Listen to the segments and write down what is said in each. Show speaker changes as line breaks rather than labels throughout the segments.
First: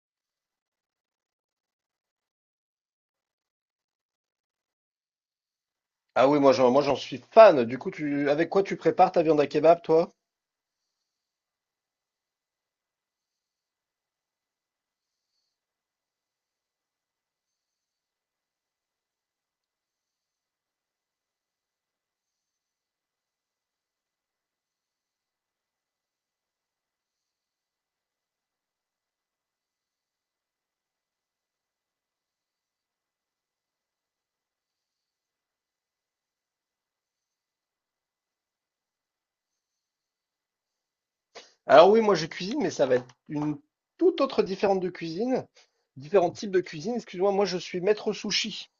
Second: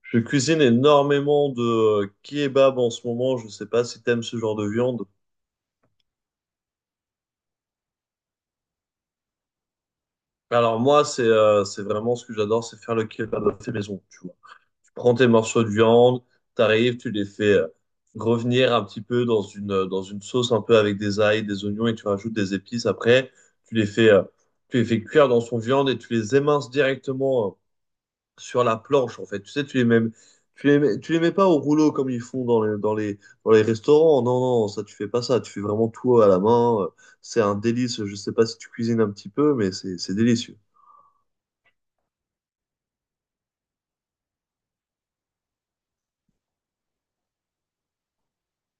Je cuisine énormément de kebab en ce moment. Je ne sais pas si t'aimes ce genre de viande.
Ah oui, moi j'en suis fan. Du coup, avec quoi tu prépares ta viande à kebab, toi?
Alors moi, c'est vraiment ce que j'adore, c'est faire le kebab à fait maison. Tu vois, tu prends tes morceaux de viande, t'arrives, tu les fais revenir un petit peu dans une sauce un peu avec des ail, des oignons et tu rajoutes des épices. Après, tu les fais euh, tu les fais cuire dans son viande et tu les éminces directement. Sur la planche, en fait. Tu sais, tu les mets pas au rouleau comme ils font dans les restaurants. Non, non, ça, tu fais pas ça. Tu fais vraiment tout à la main. C'est un délice. Je sais pas si tu cuisines un petit peu, mais c'est délicieux.
Alors oui, moi je cuisine, mais ça va être une toute autre différente de cuisine, différents types de cuisine. Excuse-moi, moi je suis maître sushi.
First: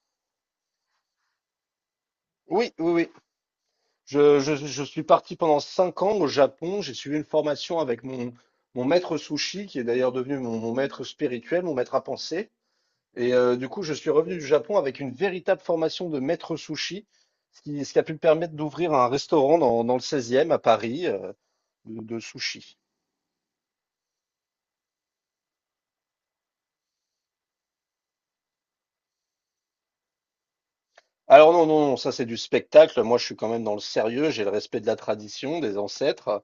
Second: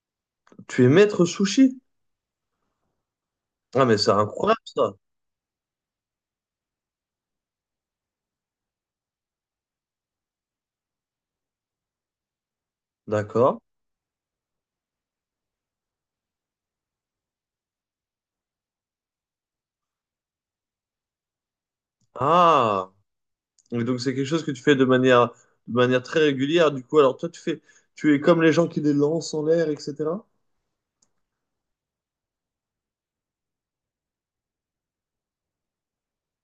Tu es maître sushi?
Oui, oui, oui.
Ah, mais c'est
Je, je,
incroyable,
je
ça.
suis parti pendant 5 ans au Japon. J'ai suivi une formation avec mon maître sushi, qui est d'ailleurs devenu mon maître spirituel, mon maître à penser. Et
D'accord.
du coup, je suis revenu du Japon avec une véritable formation de maître sushi, ce qui a pu me permettre d'ouvrir un restaurant dans le 16e à Paris, de sushi.
Ah, et donc c'est quelque chose que tu fais de manière très régulière. Du coup, alors toi, tu es comme les gens qui les lancent en l'air, etc.
Alors non, non, non, ça c'est du spectacle. Moi, je suis quand même dans le sérieux. J'ai le respect de la tradition, des ancêtres.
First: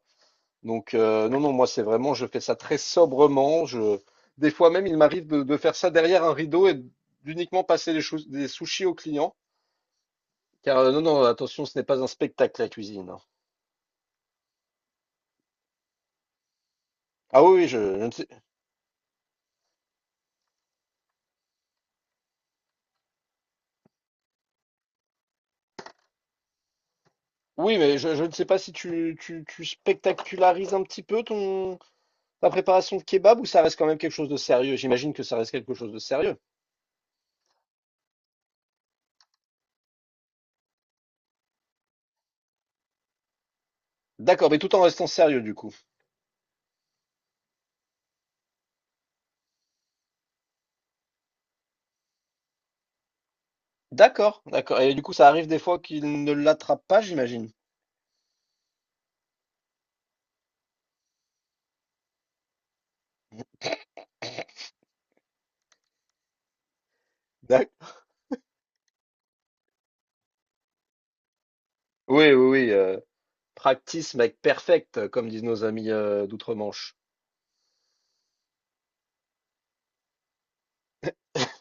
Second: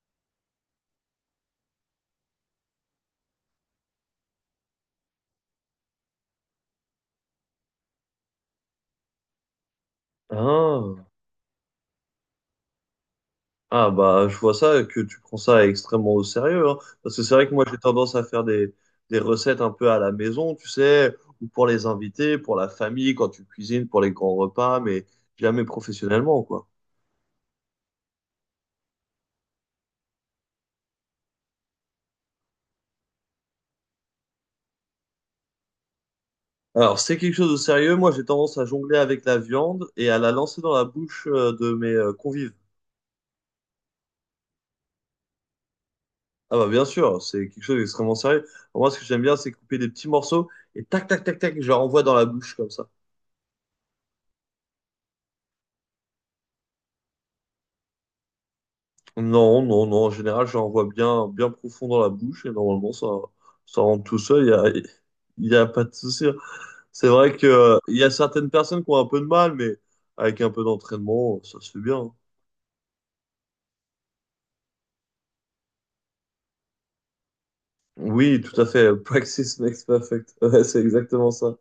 Donc non, non, moi c'est vraiment, je fais ça très sobrement. Des fois même, il m'arrive de faire ça derrière un rideau et d'uniquement passer des sushis aux clients. Car non,
Ah,
non, attention, ce n'est pas un spectacle la cuisine.
ah bah je vois ça que tu prends ça extrêmement au sérieux, hein. Parce que c'est
Ah
vrai
oui,
que moi
oui, je,
j'ai tendance
je
à
ne...
des recettes un peu à la maison, tu sais, ou pour les invités, pour la famille, quand tu cuisines, pour les grands repas, mais jamais professionnellement, quoi.
Oui, mais je ne sais pas si tu spectacularises un petit peu ta préparation de kebab, ou ça reste quand même quelque chose de sérieux. J'imagine que ça reste quelque chose de sérieux.
Alors c'est quelque chose de sérieux, moi j'ai tendance à jongler avec la viande et à la lancer dans la bouche de mes convives.
D'accord, mais tout en restant sérieux du coup.
Ah bah bien sûr, c'est quelque chose d'extrêmement sérieux. Moi, ce que j'aime bien, c'est couper des petits morceaux et tac, tac, tac, tac, je leur envoie dans la bouche comme ça.
D'accord, d'accord. Et du coup, ça arrive des fois qu'il ne l'attrape pas, j'imagine.
Non, non, non, en général, je leur envoie bien, bien profond dans la bouche et normalement, ça rentre tout seul, il y a pas de souci. C'est vrai que,
D'ac-
il y a certaines personnes qui ont un peu de mal, mais avec un peu d'entraînement, ça se fait bien.
Oui, oui, oui. Euh, practice make perfect, comme disent nos amis d'outre-Manche.
Oui, tout à fait. Practice makes perfect. Ouais, c'est exactement ça.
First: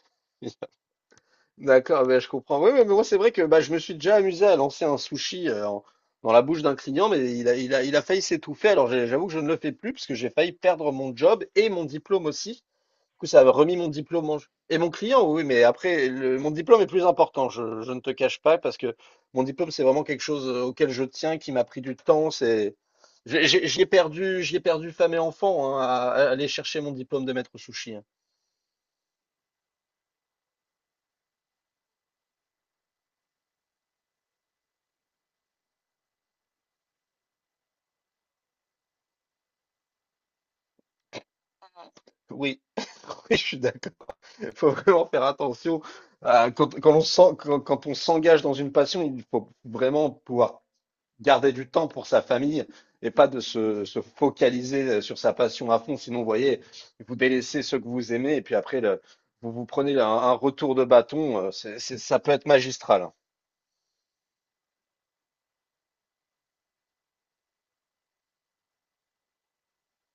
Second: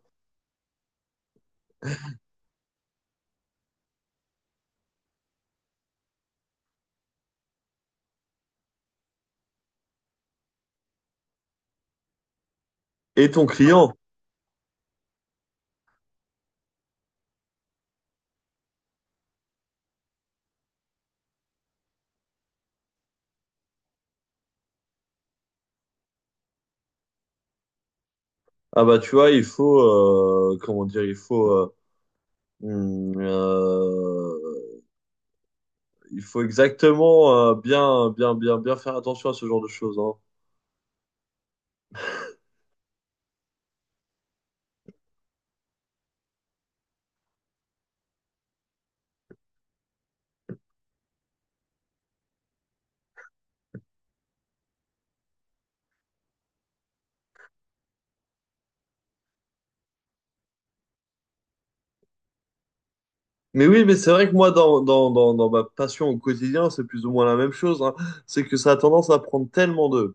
D'accord, ben, je comprends. Oui, oui, mais moi, c'est vrai que bah, je me suis déjà amusé à lancer un sushi, dans la bouche d'un client, mais il a failli s'étouffer. Alors, j'avoue que je ne le fais plus parce que j'ai failli perdre mon job et mon diplôme aussi. Du coup,
Et
ça
ton
a remis mon
client?
diplôme en jeu. Et mon client, oui, mais après, mon diplôme est plus important. Je ne te cache pas parce que mon diplôme, c'est vraiment quelque chose auquel je tiens, qui m'a pris du temps. J'y ai perdu femme et enfant, hein, à aller chercher mon diplôme de maître sushi, hein.
Ah bah tu vois, comment dire, hum, euh, il faut exactement bien, bien, bien, bien faire attention à ce genre de choses, hein.
Oui, oui, je suis d'accord. Il faut vraiment faire attention. Quand on s'engage dans une passion, il faut vraiment pouvoir garder du temps pour sa famille et pas de se focaliser sur sa passion à fond. Sinon, vous voyez, vous délaissez ceux que vous aimez et puis après, vous vous prenez un retour de bâton. Ça peut être magistral, hein.
Mais oui, mais c'est vrai que moi, dans ma passion au quotidien, c'est plus ou moins la même chose, hein. C'est que ça a tendance à prendre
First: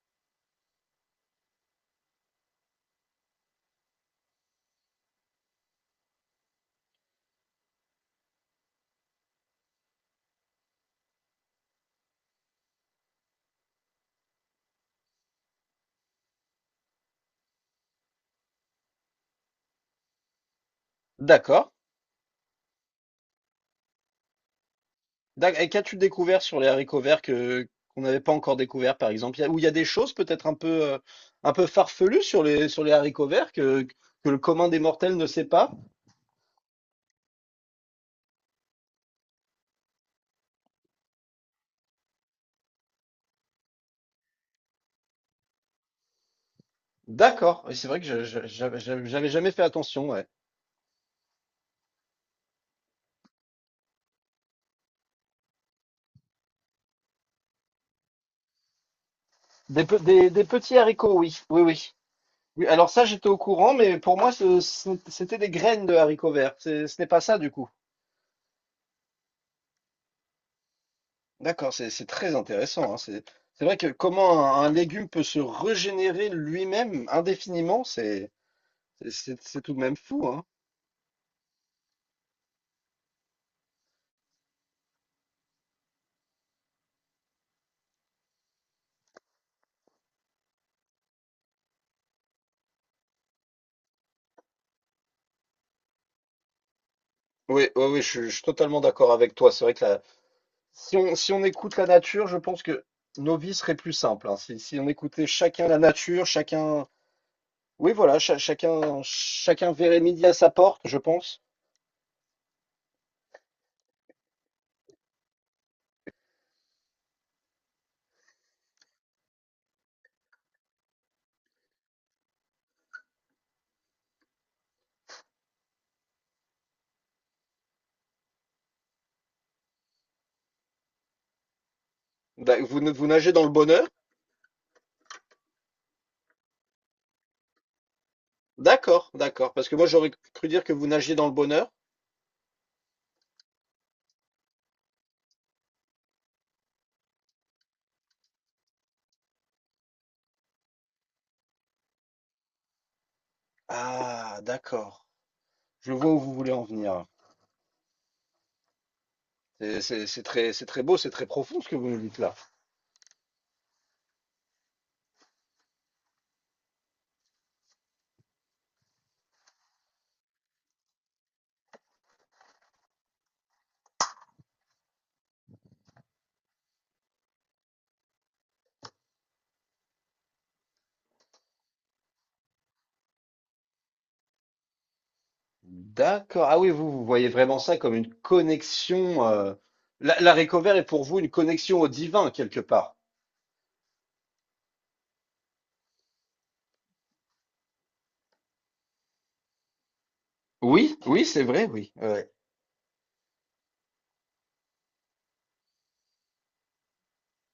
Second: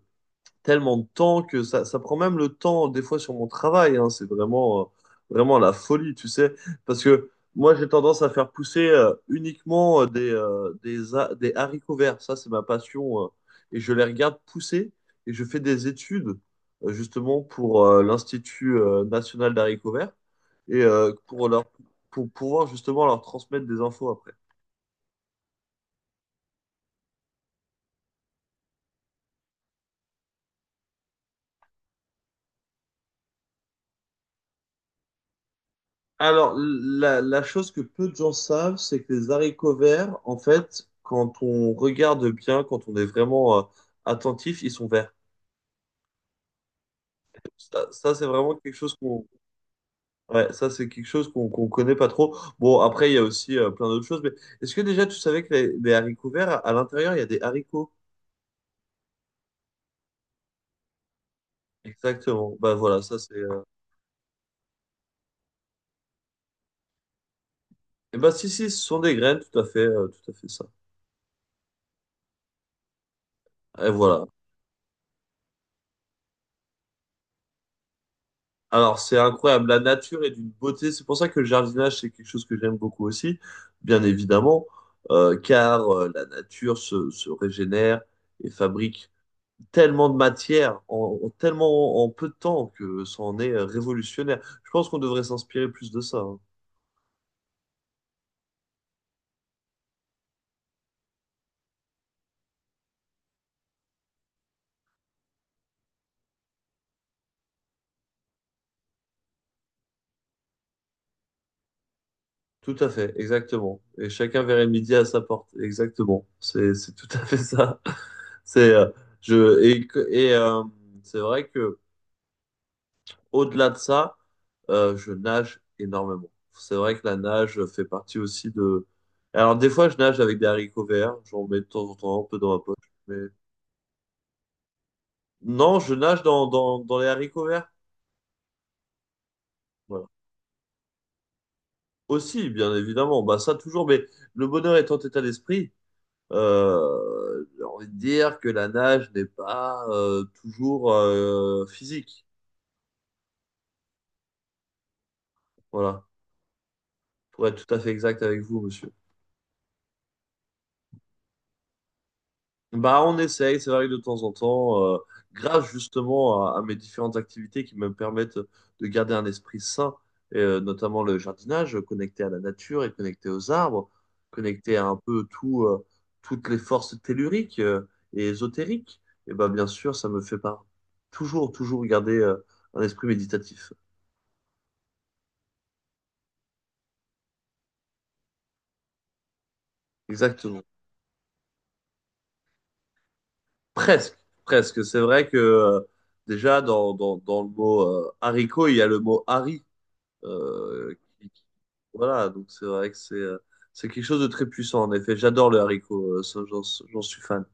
tellement de temps que ça prend même le temps, des fois, sur mon travail. Hein. C'est vraiment, vraiment la folie, tu sais. Parce que moi, j'ai tendance à faire pousser uniquement des haricots verts. Ça, c'est ma passion. Et je les regarde pousser et je fais des études justement, pour l'Institut national d'haricots verts et
D'accord.
pour pouvoir, justement, leur transmettre des infos après.
Et qu'as-tu découvert sur les haricots verts que qu'on n'avait pas encore découvert, par exemple? Ou il y a des choses peut-être un peu farfelues sur les haricots verts que le commun des mortels ne sait pas?
Alors, la chose que peu de gens savent, c'est que les haricots verts, en fait, quand on regarde bien, quand on est vraiment attentif, ils sont verts.
D'accord. Et
Ça,
c'est vrai que
ça,
je,
c'est
je-
vraiment quelque
j'avais
chose
j'avais- j'avais jamais fait attention. Ouais.
ouais, ça, c'est quelque chose qu'on connaît pas trop. Bon, après, il y a aussi plein d'autres choses, mais est-ce que déjà tu savais que les haricots verts, à l'intérieur, il y a des haricots?
Des petits haricots, oui, oui, oui.
Exactement.
Oui,
Bah
alors
voilà,
ça,
ça
j'étais
c'est.
au courant, mais pour moi, c'était des graines de haricots verts. Ce n'est pas ça, du coup.
Eh ben si si, ce sont des graines, tout à fait ça.
D'accord, c'est très intéressant, hein. C'est vrai
Et
que
voilà.
comment un légume peut se régénérer lui-même indéfiniment, c'est...
Alors, c'est
C'est
incroyable.
tout de
La
même
nature
fou,
est
hein.
d'une beauté. C'est pour ça que le jardinage, c'est quelque chose que j'aime beaucoup aussi, bien évidemment, car la nature se régénère et fabrique tellement de matière en tellement en peu de temps que ça en est révolutionnaire. Je pense qu'on devrait s'inspirer plus de ça. Hein.
Oui, oui, oui, je suis totalement d'accord avec toi. C'est vrai que si on écoute la nature, je pense que nos vies seraient plus simples, hein. Si on écoutait chacun la nature, chacun, oui, voilà, chacun verrait midi à sa porte, je pense.
Tout à fait, exactement. Et chacun verrait midi à sa porte. Exactement. C'est tout à fait ça. C'est, je, et, que- et C'est vrai que au-delà de ça, je nage énormément. C'est vrai que la nage fait partie aussi de... Alors des fois, je nage avec des haricots verts. J'en mets de temps en temps un peu dans
D'a-
ma
Vous,
poche.
ne- vous
Mais
nagez dans le bonheur?
non, je nage dans les haricots verts.
D'accord, d'accord. Parce que moi,
Voilà.
j'aurais cru dire que vous nagiez dans le bonheur.
Aussi, bien évidemment. Bah ça toujours. Mais le bonheur étant état d'esprit, j'ai envie de dire que la nage n'est pas toujours physique.
Ah, d'accord. Je
Voilà.
vois où vous voulez en venir.
Pour être tout à fait exact avec vous, monsieur.
C'est très beau, c'est très profond ce que vous nous dites là.
Bah, on essaye, c'est vrai que de temps en temps, grâce justement à mes différentes activités qui me permettent de garder un esprit sain, et, notamment le jardinage, connecté à la nature et connecté aux arbres, connecté à un peu tout, toutes les forces telluriques, et ésotériques, et bah, bien sûr, ça me fait pas toujours garder, un esprit méditatif.
D'accord. Ah oui, vous voyez vraiment ça comme une connexion. La
Exactement.
Recover est pour vous une connexion au divin, quelque part.
Presque, presque. C'est vrai que, déjà, dans le mot, haricot, il y a le mot hari. Euh,
Oui, oui,
qui- qui-
c'est vrai, oui.
voilà,
Ouais.
donc c'est vrai que c'est quelque chose de très puissant, en effet. J'adore le haricot, ça, j'en suis fan.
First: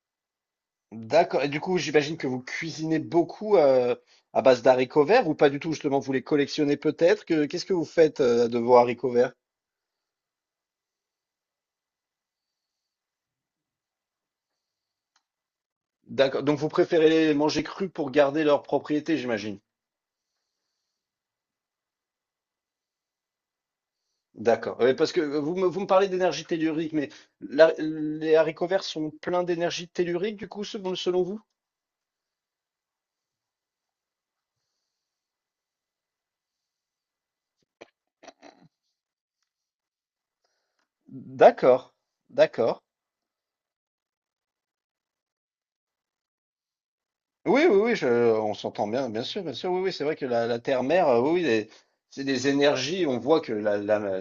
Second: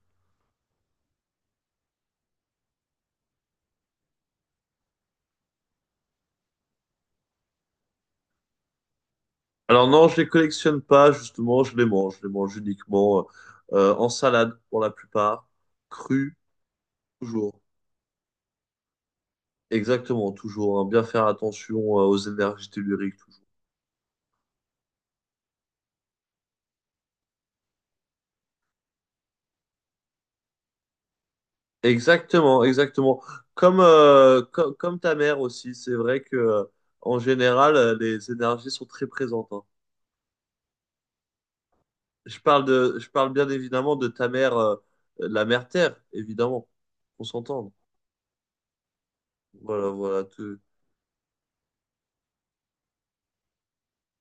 D'accord. Et du coup, j'imagine que vous cuisinez beaucoup, à base d'haricots verts, ou pas du tout, justement, vous les collectionnez peut-être. Qu'est-ce que vous faites de vos haricots verts?
Alors non, je les collectionne pas, justement, je les mange. Je les mange uniquement en salade pour la plupart, cru,
D'accord. Donc, vous préférez les
toujours.
manger crus pour garder leurs propriétés, j'imagine.
Exactement, toujours. Hein. Bien faire attention aux énergies telluriques, toujours.
D'accord. Ouais, parce que vous me parlez d'énergie tellurique, mais les haricots verts sont pleins d'énergie tellurique, du coup, selon vous?
Exactement, exactement. Comme, ta mère aussi, c'est vrai que en général, les énergies sont très présentes. Hein.
D'accord, d'accord.
Je parle bien évidemment de ta mère, la mère Terre, évidemment. On
Oui,
s'entend.
oui, oui, on s'entend bien, bien sûr, bien sûr. Oui,
Voilà,
oui, c'est vrai
voilà
que la
tout.
Terre-mère, oui, oui, c'est des énergies. On voit que la, la,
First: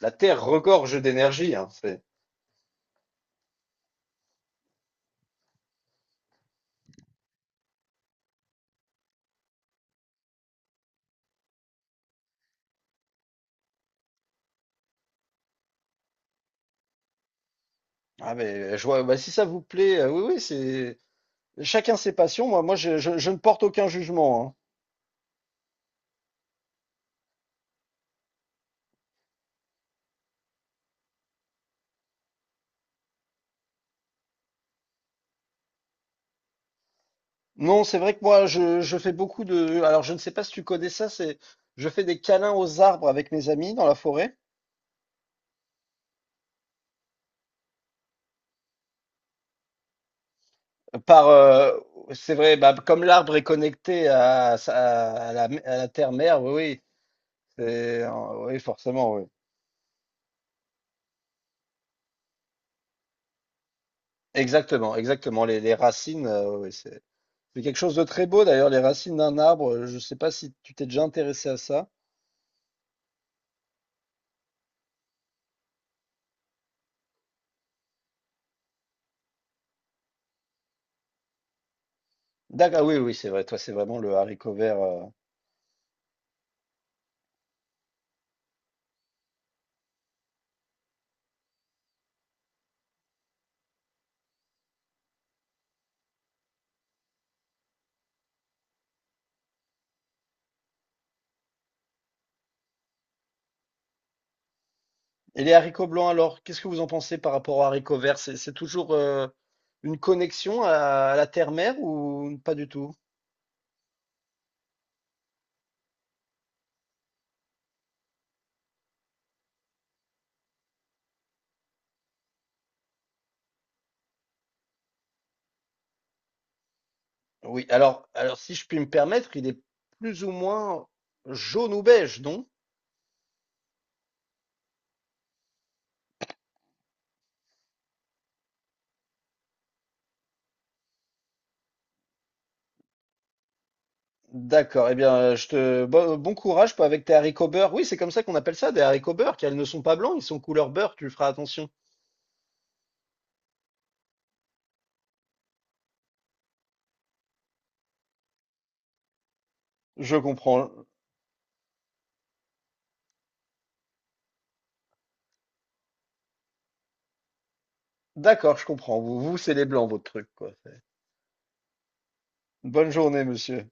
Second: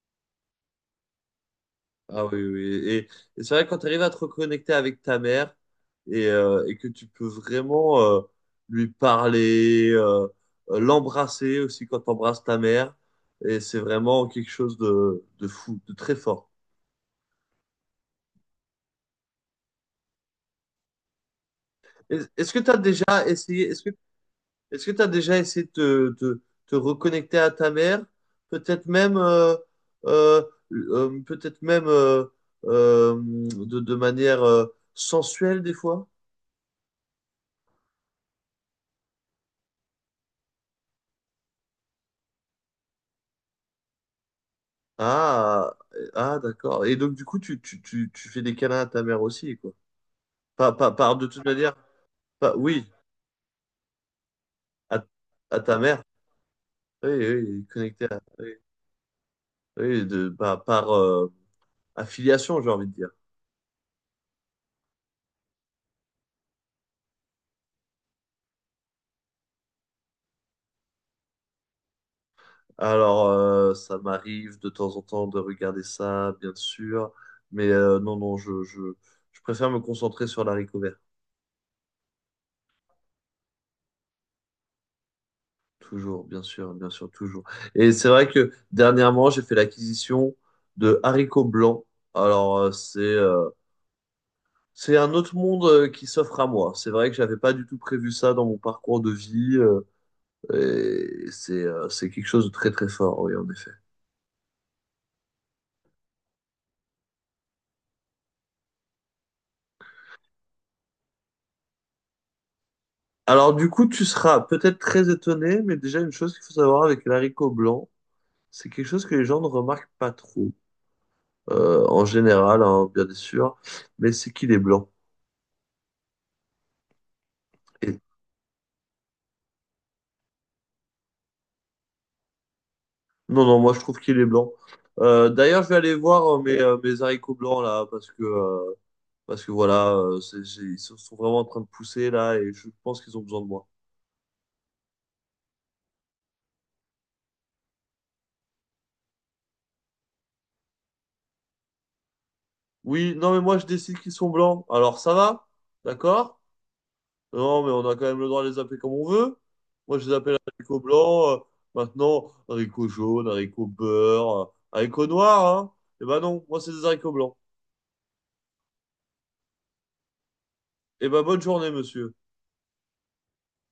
la Terre regorge d'énergie, hein,
Ah oui, oui. Oui. Et c'est vrai que quand tu arrives à te reconnecter avec ta mère et que tu peux vraiment lui parler, l'embrasser aussi quand tu embrasses ta mère, et c'est vraiment quelque chose de fou, de très fort.
ah, mais je vois, bah, si ça vous plaît, oui, oui, c'est chacun ses
Est-
passions.
Est-ce que
Moi,
tu
moi,
as
je,
déjà
je, je ne porte
essayé, est-ce
aucun
que
jugement, hein.
Est-ce que tu as déjà essayé de te, te- te reconnecter à ta mère? Peut-être même, euh, euh, Peut-être même euh, de manière sensuelle des fois?
Non, c'est vrai que moi, je fais beaucoup de... Alors, je ne sais pas si tu connais ça. Je fais des câlins aux arbres avec mes amis dans la forêt.
Ah, ah d'accord. Et donc, du coup, tu fais des câlins à ta mère aussi, quoi. Pas, pas, par- De
Par,
toute manière,
euh, c'est
pas,
vrai, bah,
oui,
comme l'arbre est connecté à,
à,
sa- à la,
à
à
ta
la
mère.
terre-mère, oui, oui,
Oui, oui, connecté à, oui,
oui, forcément, oui.
oui, affiliation, j'ai envie de dire.
Exactement, exactement. Les racines, oui, oui, c'est quelque chose de très beau d'ailleurs, les racines d'un arbre. Je ne sais pas si tu t'es déjà intéressé à ça.
Alors, ça m'arrive de temps en temps de regarder ça, bien sûr, mais non, non, je préfère me concentrer sur l'haricot vert.
D'accord, oui, oui, c'est vrai. Toi, c'est vraiment le haricot vert.
Toujours, bien sûr, toujours. Et c'est vrai que dernièrement, j'ai fait l'acquisition de haricots blancs. Alors, c'est un autre monde qui s'offre à moi. C'est vrai que j'avais pas du tout prévu ça dans mon parcours de vie, c'est quelque chose de très très fort, oui, en effet.
Et les haricots blancs, alors, qu'est-ce que vous en pensez par rapport aux haricots verts? C'est toujours une connexion à la terre-mère, ou pas du tout?
Alors du coup, tu seras peut-être très étonné, mais déjà une chose qu'il faut savoir avec l'haricot blanc, c'est quelque chose que les gens ne remarquent pas trop, en général, hein, bien sûr, mais c'est qu'il est blanc.
Oui,
Et...
alors si je puis me permettre, il est plus ou moins jaune ou beige, non?
Non, non, moi je trouve qu'il est blanc. D'ailleurs, je vais aller voir mes haricots blancs là, parce que voilà, ils sont vraiment en train de pousser là, et je pense qu'ils ont besoin de moi.
D'accord, eh bien, je te bon courage avec tes haricots beurre. Oui, c'est comme ça qu'on appelle ça, des haricots beurre, car ils ne sont pas blancs, ils sont couleur beurre, tu feras attention.
Oui, non, mais moi je décide qu'ils sont blancs. Alors ça va? D'accord? Non, mais on a quand même le droit de les appeler comme on veut. Moi, je les
Je
appelle
comprends.
haricots blancs. Maintenant, haricots jaunes, haricots beurre, haricots noirs. Hein. Eh ben non, moi, c'est des haricots blancs.
D'accord, je comprends. Vous, vous, c'est les blancs, votre truc, quoi.
Eh ben, bonne journée, monsieur.
Bonne journée, monsieur.